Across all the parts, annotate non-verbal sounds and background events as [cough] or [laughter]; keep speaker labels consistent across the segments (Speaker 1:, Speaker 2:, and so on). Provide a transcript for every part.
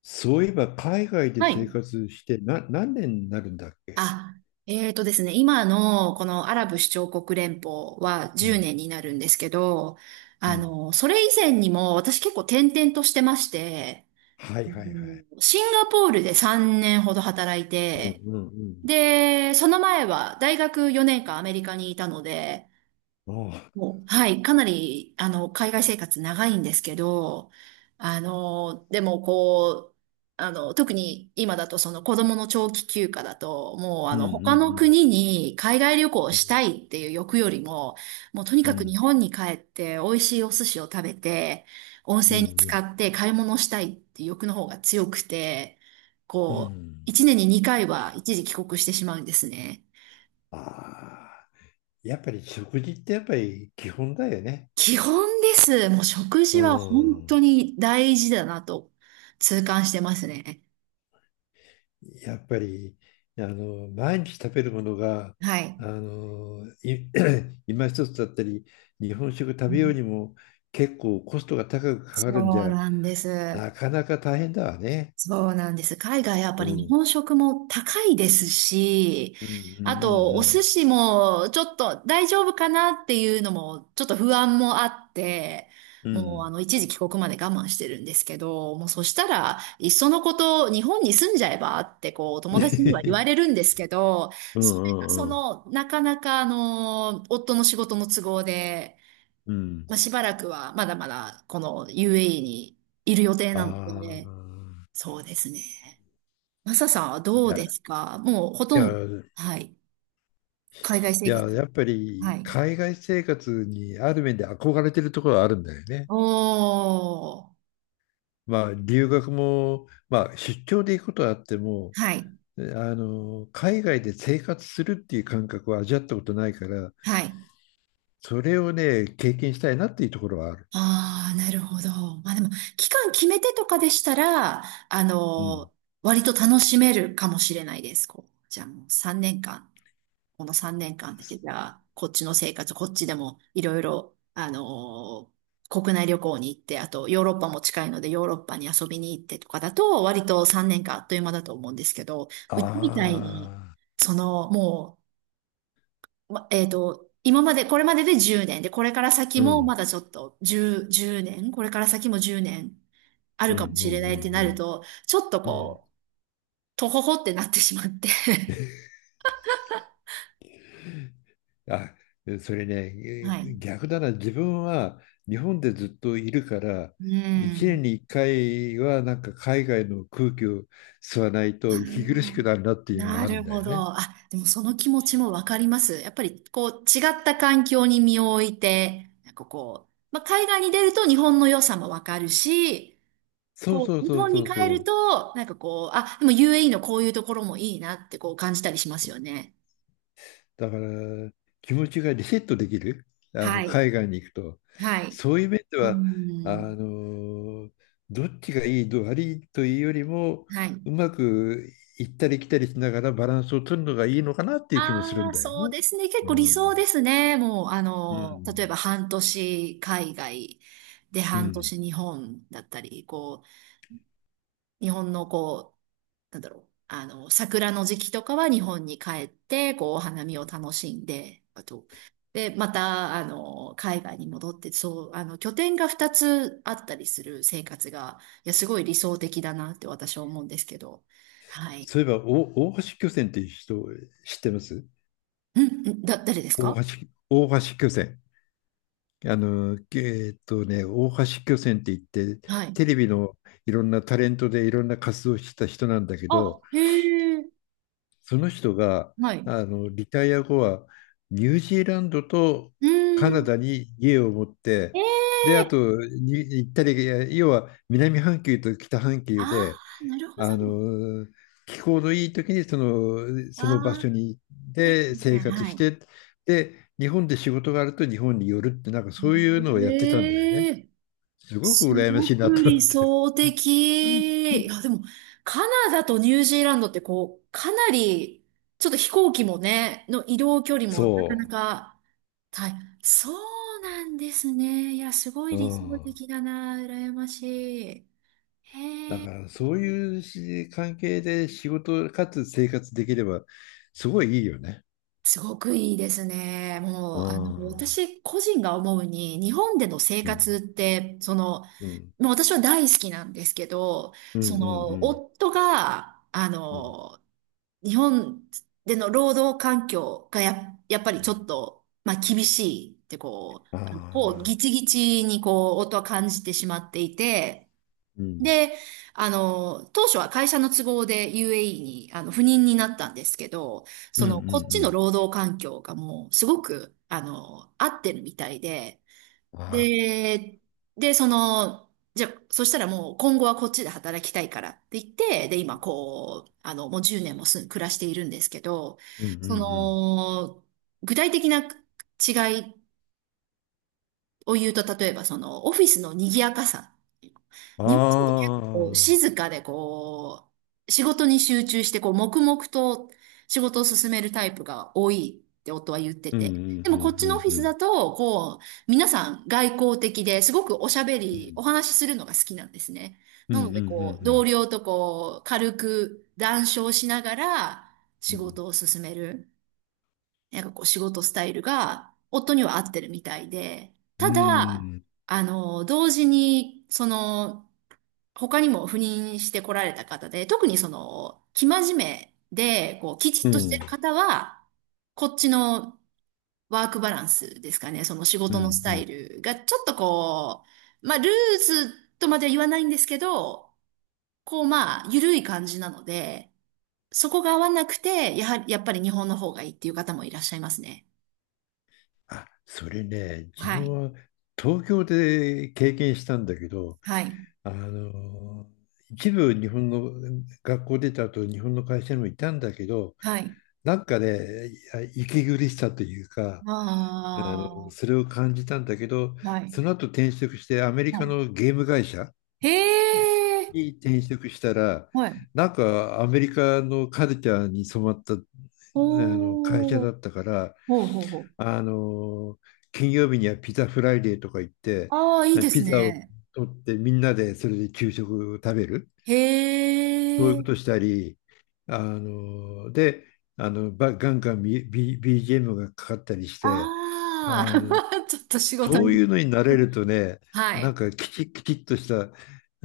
Speaker 1: そういえば海外で
Speaker 2: は
Speaker 1: 生
Speaker 2: い。
Speaker 1: 活してな何年になるんだっけ？
Speaker 2: あ、ですね、今のこのアラブ首長国連邦は
Speaker 1: う
Speaker 2: 10
Speaker 1: ん。
Speaker 2: 年になるんですけど、
Speaker 1: うん。
Speaker 2: それ以前にも私結構転々としてまして、
Speaker 1: はい
Speaker 2: う
Speaker 1: はいは
Speaker 2: ん
Speaker 1: い。
Speaker 2: シンガポールで3年ほど働い
Speaker 1: うん
Speaker 2: て、
Speaker 1: うん
Speaker 2: で、その前は大学4年間アメリカにいたので、
Speaker 1: うん。ああ。
Speaker 2: もう、はい、かなり、海外生活長いんですけど、でもこう、特に今だとその子供の長期休暇だと、もう
Speaker 1: うんう
Speaker 2: 他の
Speaker 1: ん
Speaker 2: 国に海外旅行を
Speaker 1: うん。
Speaker 2: したいっていう欲よりも、もうとに
Speaker 1: う
Speaker 2: かく日
Speaker 1: ん
Speaker 2: 本に帰って美味しいお寿司を食べて、温
Speaker 1: う
Speaker 2: 泉に浸
Speaker 1: んう
Speaker 2: か
Speaker 1: ん
Speaker 2: って買い物したいっていう欲の方が強くて、
Speaker 1: う
Speaker 2: こう、
Speaker 1: ん。
Speaker 2: 一年に2回は一時帰国してしまうんですね。
Speaker 1: ああ。やっぱり食事ってやっぱり基本だよね。
Speaker 2: 基本です。もう食
Speaker 1: う
Speaker 2: 事は本
Speaker 1: ん。
Speaker 2: 当に大事だなと痛感してますね。
Speaker 1: やっぱり毎日食べるものが
Speaker 2: はい。
Speaker 1: あのい [clears throat] 今一つだったり日本食食べようにも結構コストが高くか
Speaker 2: そ
Speaker 1: かる
Speaker 2: う
Speaker 1: んじゃ
Speaker 2: なんです。
Speaker 1: なかなか大変だわね。
Speaker 2: そうなんです。海外やっぱ
Speaker 1: う
Speaker 2: り日
Speaker 1: ん。
Speaker 2: 本食も高いですし、
Speaker 1: うんう
Speaker 2: あとお寿
Speaker 1: ん
Speaker 2: 司もちょっと大丈夫かなっていうのもちょっと不安もあって、
Speaker 1: うんうん。う
Speaker 2: もう
Speaker 1: ん。
Speaker 2: 一時帰国まで我慢してるんですけど、もうそしたらいっそのこと日本に住んじゃえばってこう友達には言
Speaker 1: [laughs]
Speaker 2: われるんですけど、
Speaker 1: うん
Speaker 2: それがそ
Speaker 1: うんうん。
Speaker 2: のなかなか夫の仕事の都合で、
Speaker 1: う
Speaker 2: ま
Speaker 1: ん。
Speaker 2: あ、しばらくはまだまだこの UAE にいる予定
Speaker 1: あ
Speaker 2: なので、
Speaker 1: あ。
Speaker 2: そうですね。マサさんはど
Speaker 1: い
Speaker 2: う
Speaker 1: や、
Speaker 2: で
Speaker 1: い
Speaker 2: すかもうほとんど、
Speaker 1: や、
Speaker 2: はい。海外生
Speaker 1: い
Speaker 2: 活。
Speaker 1: や、やっぱ
Speaker 2: は
Speaker 1: り
Speaker 2: い。
Speaker 1: 海外生活にある面で憧れてるところはあるんだよね。
Speaker 2: おー。
Speaker 1: まあ、留学も、まあ、出張で行くことはあっても、
Speaker 2: はい。
Speaker 1: あ海外で生活するっていう感覚は味わったことないから、
Speaker 2: はい。
Speaker 1: それをね、経験したいなっていうところはある。
Speaker 2: ああ、なるほど。まあでも、期間決めてとかでしたら、あ
Speaker 1: うん。
Speaker 2: の割と楽しめるかもしれないです。こう、じゃあもう3年間。この3年間だけじゃこっちの生活、こっちでもいろいろ、国内旅行に行って、あとヨーロッパも近いのでヨーロッパに遊びに行ってとかだと、割と3年間あっという間だと思うんですけど、
Speaker 1: あ
Speaker 2: うちみたいに、
Speaker 1: あ、
Speaker 2: その、もう、ま、今まで、これまでで10年で、これから先
Speaker 1: う
Speaker 2: も
Speaker 1: ん。
Speaker 2: まだちょっと10、年、これから先も10年ある
Speaker 1: うんう
Speaker 2: かもしれないって
Speaker 1: んう
Speaker 2: なる
Speaker 1: ん
Speaker 2: と、ちょっと
Speaker 1: うん、うん
Speaker 2: こう、とほほってなってしまって [laughs]
Speaker 1: あ、それね、
Speaker 2: はい。
Speaker 1: 逆だな、自分は日本でずっといるから、
Speaker 2: う
Speaker 1: 1
Speaker 2: ん。
Speaker 1: 年に1回はなんか海外の空気を吸わない
Speaker 2: あ
Speaker 1: と息苦しく
Speaker 2: ー
Speaker 1: なるなっていうの
Speaker 2: な
Speaker 1: がある
Speaker 2: る
Speaker 1: んだ
Speaker 2: ほ
Speaker 1: よ
Speaker 2: ど。
Speaker 1: ね。
Speaker 2: あ、でもその気持ちもわかります。やっぱりこう違った環境に身を置いて、なんかこう、まあ、海外に出ると日本の良さもわかるし、
Speaker 1: そう
Speaker 2: こ
Speaker 1: そう
Speaker 2: う、日
Speaker 1: そう
Speaker 2: 本に
Speaker 1: そう
Speaker 2: 帰
Speaker 1: そ
Speaker 2: る
Speaker 1: う。
Speaker 2: と、なんかこう、あ、でも UAE のこういうところもいいなってこう感じたりしますよね。
Speaker 1: だから気持ちがリセットできる、
Speaker 2: はい。
Speaker 1: 海外に行くと。
Speaker 2: はい。
Speaker 1: そういう面で
Speaker 2: うー
Speaker 1: は、あ
Speaker 2: ん。
Speaker 1: のどっちがいい、どう悪いというよりも、
Speaker 2: はい。
Speaker 1: うまく行ったり来たりしながらバランスを取るのがいいのかなっていう気もする
Speaker 2: あ
Speaker 1: ん
Speaker 2: あ、
Speaker 1: だよ
Speaker 2: そう
Speaker 1: ね。
Speaker 2: ですね。結
Speaker 1: う
Speaker 2: 構理想で
Speaker 1: ん。
Speaker 2: すね。もう、
Speaker 1: う
Speaker 2: 例え
Speaker 1: ん。
Speaker 2: ば半年海外で
Speaker 1: う
Speaker 2: 半年
Speaker 1: ん。
Speaker 2: 日本だったり、こう、日本のこう、なんだろう、桜の時期とかは日本に帰って、こう、お花見を楽しんで、あと、で、また、海外に戻って、そう、拠点が2つあったりする生活が、いや、すごい理想的だなって私は思うんですけど、はい。
Speaker 1: そういえば、お大橋巨船っていう人知ってます？
Speaker 2: うん、うんだ、誰ですか
Speaker 1: 大橋巨船。大橋巨泉って言って、
Speaker 2: はい。
Speaker 1: テレビのいろんなタレントでいろんな活動をしてた人なんだけ
Speaker 2: あ、
Speaker 1: ど、
Speaker 2: へえ、
Speaker 1: その人が
Speaker 2: はい。
Speaker 1: リタイア後はニュージーランドと
Speaker 2: う
Speaker 1: カナ
Speaker 2: ん、
Speaker 1: ダに家を持って、
Speaker 2: え
Speaker 1: で、あ
Speaker 2: え
Speaker 1: とに行ったり、いや要は南半球と北半球
Speaker 2: あ
Speaker 1: で、
Speaker 2: あー、なるほ
Speaker 1: あ
Speaker 2: ど。
Speaker 1: の、気候のいい時にそ
Speaker 2: あ
Speaker 1: の場
Speaker 2: あ、
Speaker 1: 所に
Speaker 2: です
Speaker 1: で生
Speaker 2: ね。
Speaker 1: 活
Speaker 2: は
Speaker 1: し
Speaker 2: い。
Speaker 1: て、で、日本で仕事があると日本に寄るって、なんかそういうのをやってたんだよ
Speaker 2: へ
Speaker 1: ね。
Speaker 2: え
Speaker 1: すごく
Speaker 2: す
Speaker 1: 羨まし
Speaker 2: ご
Speaker 1: いなっ
Speaker 2: く
Speaker 1: た
Speaker 2: 理
Speaker 1: って、
Speaker 2: 想的。いや、でも、カナダとニュージーランドってこう、かなり、ちょっと飛行機もね、の移動距離もなかな
Speaker 1: そ
Speaker 2: か大変、そうなんですね。いや、すごい
Speaker 1: う、う
Speaker 2: 理想
Speaker 1: ん、
Speaker 2: 的だな。羨ましい。
Speaker 1: だ
Speaker 2: へえ。
Speaker 1: からそういうし関係で仕事かつ生活できればすごいいいよね、
Speaker 2: すごくいいですね。も
Speaker 1: う
Speaker 2: う、
Speaker 1: ん、うん、
Speaker 2: 私個人が思うに、日本での生
Speaker 1: うん、
Speaker 2: 活って、その、
Speaker 1: うん
Speaker 2: もう私は大好きなんですけど、
Speaker 1: う
Speaker 2: その、
Speaker 1: ん
Speaker 2: 夫が、
Speaker 1: うん、うん、
Speaker 2: 日本での労働環境がやっぱりちょっと、まあ、厳しいってこう、こう
Speaker 1: ああ
Speaker 2: ギチギチにこう、音は感じてしまっていて、
Speaker 1: ー、うん、
Speaker 2: で、当初は会社の都合で UAE に赴任になったんですけど、
Speaker 1: うん
Speaker 2: そ
Speaker 1: う
Speaker 2: の、こっちの
Speaker 1: ん
Speaker 2: 労働環境がもう、すごく、合ってるみたいで、
Speaker 1: うん、ああ、
Speaker 2: で、その、じゃあ、そしたらもう今後はこっちで働きたいからって言って、で、今こう、もう10年も暮らしているんですけど、
Speaker 1: うんう
Speaker 2: そ
Speaker 1: ん
Speaker 2: の、具体的な違いを言うと、例えばそのオフィスの賑やかさ。
Speaker 1: う
Speaker 2: 日本人って結構こう
Speaker 1: ん、ああ、
Speaker 2: 静かでこう、仕事に集中してこう黙々と仕事を進めるタイプが多いって夫は言って
Speaker 1: うんう
Speaker 2: て。でもこっ
Speaker 1: んうん
Speaker 2: ち
Speaker 1: う
Speaker 2: のオフィ
Speaker 1: んう
Speaker 2: スだ
Speaker 1: ん、
Speaker 2: と、こう、皆さん外交的ですごくおしゃべ
Speaker 1: う
Speaker 2: り、お
Speaker 1: ん
Speaker 2: 話しするのが好きなんですね。
Speaker 1: う
Speaker 2: なの
Speaker 1: んう
Speaker 2: でこう、同
Speaker 1: ん
Speaker 2: 僚とこう、軽く談笑しながら仕事を進める。なんかこう仕事スタイルが夫には合ってるみたいで、
Speaker 1: うん、
Speaker 2: た
Speaker 1: うんう
Speaker 2: だ、
Speaker 1: ん
Speaker 2: 同時に、その、他にも赴任してこられた方で、特にその、生真面目で、こう、きち
Speaker 1: う
Speaker 2: っ
Speaker 1: んう
Speaker 2: と
Speaker 1: ん、
Speaker 2: し
Speaker 1: う
Speaker 2: て
Speaker 1: ん
Speaker 2: る方は、こっちのワークバランスですかね、その仕
Speaker 1: う
Speaker 2: 事のス
Speaker 1: んう
Speaker 2: タイ
Speaker 1: ん
Speaker 2: ルが、ちょっとこう、まあ、ルーズとまでは言わないんですけど、こう、まあ、緩い感じなので、そこが合わなくて、やはり、やっぱり日本の方がいいっていう方もいらっしゃいますね。
Speaker 1: あ、それね、自
Speaker 2: はい。
Speaker 1: 分は東京で経験したんだけど、
Speaker 2: はい。
Speaker 1: あの、一部日本の学校出た後、日本の会社にもいたんだけど、
Speaker 2: はい。
Speaker 1: なんかね、息苦しさというか、そ
Speaker 2: あ
Speaker 1: れを感じたんだけど、
Speaker 2: あ、はい。
Speaker 1: その後転職してアメリ
Speaker 2: は
Speaker 1: カのゲーム会社
Speaker 2: い。へえ、
Speaker 1: に転職したら、
Speaker 2: はい。
Speaker 1: なんかアメリカのカルチャーに染まったあの会社
Speaker 2: お
Speaker 1: だ
Speaker 2: ー、
Speaker 1: ったから、
Speaker 2: ほうほうほう。
Speaker 1: あの、金曜日にはピザフライデーとか言って、
Speaker 2: ああ、いいです
Speaker 1: ピザを
Speaker 2: ね。
Speaker 1: 取ってみんなでそれで給食を食べる、
Speaker 2: へ
Speaker 1: そういうこと
Speaker 2: え、
Speaker 1: したり、で、ガンガン、BGM がかかったりして、あ
Speaker 2: あ
Speaker 1: の、
Speaker 2: あ、[laughs] ちょっと仕事
Speaker 1: そう
Speaker 2: に。
Speaker 1: いうのに慣れるとね、
Speaker 2: [laughs] は
Speaker 1: な
Speaker 2: い。
Speaker 1: んかきちっきちっとした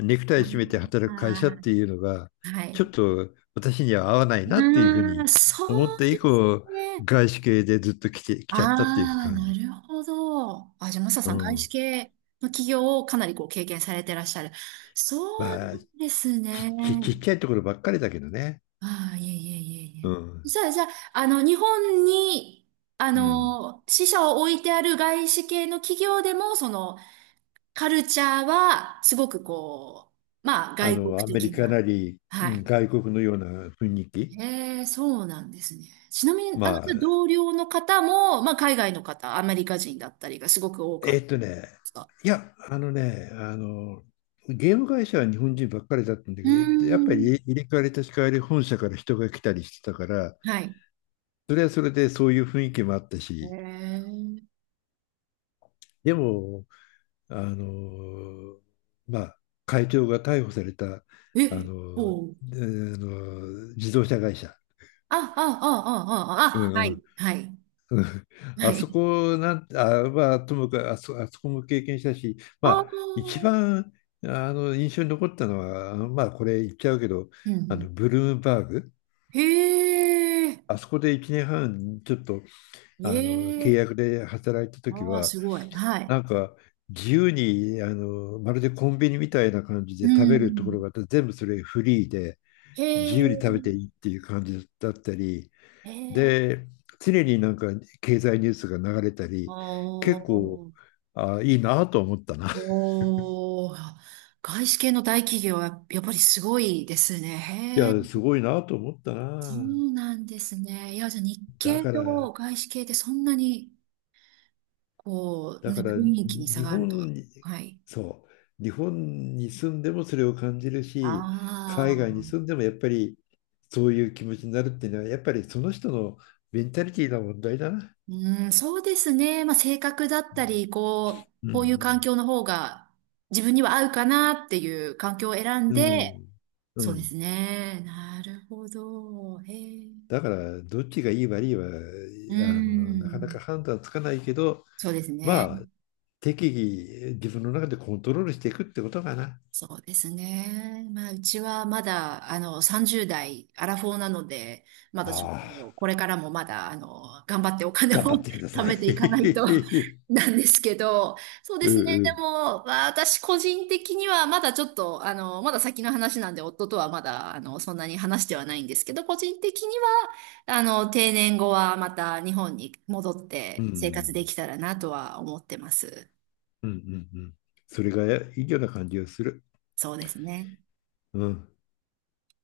Speaker 1: ネクタイ締めて働く会社っ
Speaker 2: あ
Speaker 1: ていうのが、
Speaker 2: ー、は
Speaker 1: ちょ
Speaker 2: い。
Speaker 1: っと私には合わないなっていうふう
Speaker 2: うーん、
Speaker 1: に
Speaker 2: そ
Speaker 1: 思っ
Speaker 2: う
Speaker 1: て
Speaker 2: で
Speaker 1: 以
Speaker 2: す
Speaker 1: 降、
Speaker 2: ね。
Speaker 1: 外資系でずっと来て、来ちゃったっていう
Speaker 2: ああ、
Speaker 1: 感
Speaker 2: な
Speaker 1: じ。
Speaker 2: るほど。あ、じゃあ、マサ
Speaker 1: う
Speaker 2: さん、外資
Speaker 1: ん
Speaker 2: 系の企業をかなりこう経験されてらっしゃる。そう
Speaker 1: ま
Speaker 2: な
Speaker 1: あ、
Speaker 2: んですね。
Speaker 1: ちちっちゃいところばっかりだけどね。
Speaker 2: ああ、いえいえいえ
Speaker 1: う
Speaker 2: いえ。
Speaker 1: ん。
Speaker 2: じゃあ、日本に、
Speaker 1: うん。
Speaker 2: 支社を置いてある外資系の企業でも、その、カルチャーは、すごくこう、まあ、外国
Speaker 1: アメリ
Speaker 2: 的
Speaker 1: カ
Speaker 2: な。
Speaker 1: なり、う
Speaker 2: は
Speaker 1: ん
Speaker 2: い。
Speaker 1: 外国のような雰囲気。
Speaker 2: へえ、そうなんですね。ちなみに、
Speaker 1: ま
Speaker 2: じゃあ
Speaker 1: あ、
Speaker 2: 同僚の方も、まあ、海外の方、アメリカ人だったりがすごく多かっ
Speaker 1: え
Speaker 2: た
Speaker 1: ー
Speaker 2: で
Speaker 1: っとね、
Speaker 2: すか
Speaker 1: いや、ゲーム会社は日本人ばっかりだったんだ
Speaker 2: うー
Speaker 1: けど、やっぱり
Speaker 2: ん。
Speaker 1: 入れ替わり立ち替わり本社から人が来たりしてたから、
Speaker 2: はい。
Speaker 1: それはそれでそういう雰囲気もあったし、
Speaker 2: へ
Speaker 1: でも、あの、まあ、会長が逮捕された、
Speaker 2: え。
Speaker 1: あ
Speaker 2: え、
Speaker 1: の、
Speaker 2: おう。
Speaker 1: 自動車会社、
Speaker 2: あ、あ、あ、あ、
Speaker 1: う
Speaker 2: あ、あ、あは
Speaker 1: んう
Speaker 2: い。
Speaker 1: ん
Speaker 2: はい。
Speaker 1: [laughs]
Speaker 2: は
Speaker 1: あそ
Speaker 2: い。
Speaker 1: こなん、あ、まあ、ともかくあそこも経験したし、
Speaker 2: あ
Speaker 1: まあ、一
Speaker 2: あ。
Speaker 1: 番印象に残ったのは、まあ、これ言っちゃうけど、
Speaker 2: うんうん。
Speaker 1: ブルームバーグ、
Speaker 2: へえ、
Speaker 1: あそこで1年半、ちょっと
Speaker 2: え
Speaker 1: 契
Speaker 2: え、
Speaker 1: 約で働いた時
Speaker 2: ああ、
Speaker 1: は、
Speaker 2: すごい。は
Speaker 1: な
Speaker 2: い。
Speaker 1: んか自由にまるでコンビニみたいな感じ
Speaker 2: う
Speaker 1: で食
Speaker 2: んう
Speaker 1: べるとこ
Speaker 2: ん。
Speaker 1: ろがあって、全部それフリーで、自
Speaker 2: へ
Speaker 1: 由に食べて
Speaker 2: え、
Speaker 1: いいっていう感じだったり、
Speaker 2: へえ、
Speaker 1: で、常になんか経済ニュースが流れた
Speaker 2: あ
Speaker 1: り、結構、
Speaker 2: あ、
Speaker 1: あ、いいなと思ったな。[laughs]
Speaker 2: おー、外資系の大企業はやっぱりすごいですね。
Speaker 1: い
Speaker 2: へえ、
Speaker 1: や、すごいなと思った
Speaker 2: そ
Speaker 1: な。
Speaker 2: うなんですね。いや、じゃあ日
Speaker 1: だ
Speaker 2: 系
Speaker 1: から、
Speaker 2: と外資系ってそんなに、こう、
Speaker 1: だ
Speaker 2: ね、
Speaker 1: から
Speaker 2: 雰囲気に差
Speaker 1: 日
Speaker 2: があるとは。
Speaker 1: 本に、
Speaker 2: はい。
Speaker 1: そう、日本に住んでもそれを感じるし、
Speaker 2: あ
Speaker 1: 海外に住ん
Speaker 2: あ。
Speaker 1: でもやっぱりそういう気持ちになるっていうのは、やっぱりその人のメンタリティの問題だな。
Speaker 2: うん、そうですね。まあ、性格だったり、こう、
Speaker 1: う
Speaker 2: こういう環
Speaker 1: ん、
Speaker 2: 境の方が自分には合うかなっていう環境を選ん
Speaker 1: う
Speaker 2: で、
Speaker 1: ん、うん、う
Speaker 2: そうです
Speaker 1: ん。
Speaker 2: ね。なるほど。へえ。
Speaker 1: だから、どっちがいい悪いは、
Speaker 2: う
Speaker 1: なかなか
Speaker 2: ん。
Speaker 1: 判断つかないけど、
Speaker 2: そうですね。
Speaker 1: は適宜自分の中でコントロールしていくってことかな。
Speaker 2: そうですね。まあ、うちはまだ、30代、アラフォーなので、まだちょっ
Speaker 1: ああ、
Speaker 2: と、これからもまだ、頑張ってお金を
Speaker 1: 頑張ってくだ
Speaker 2: [laughs]
Speaker 1: さ
Speaker 2: 貯めていかないと
Speaker 1: い。
Speaker 2: [laughs] なんですけど、そう
Speaker 1: [laughs]
Speaker 2: で
Speaker 1: う
Speaker 2: すね。
Speaker 1: んう
Speaker 2: で
Speaker 1: ん。
Speaker 2: も、まあ私個人的には、まだちょっと、まだ先の話なんで、夫とはまだ、そんなに話してはないんですけど、個人的には、定年後はまた日本に戻っ
Speaker 1: う
Speaker 2: て生活
Speaker 1: ん
Speaker 2: できたらなとは思ってます。
Speaker 1: うんうんうん。それがいいような感じがする。
Speaker 2: そうですね。
Speaker 1: うん。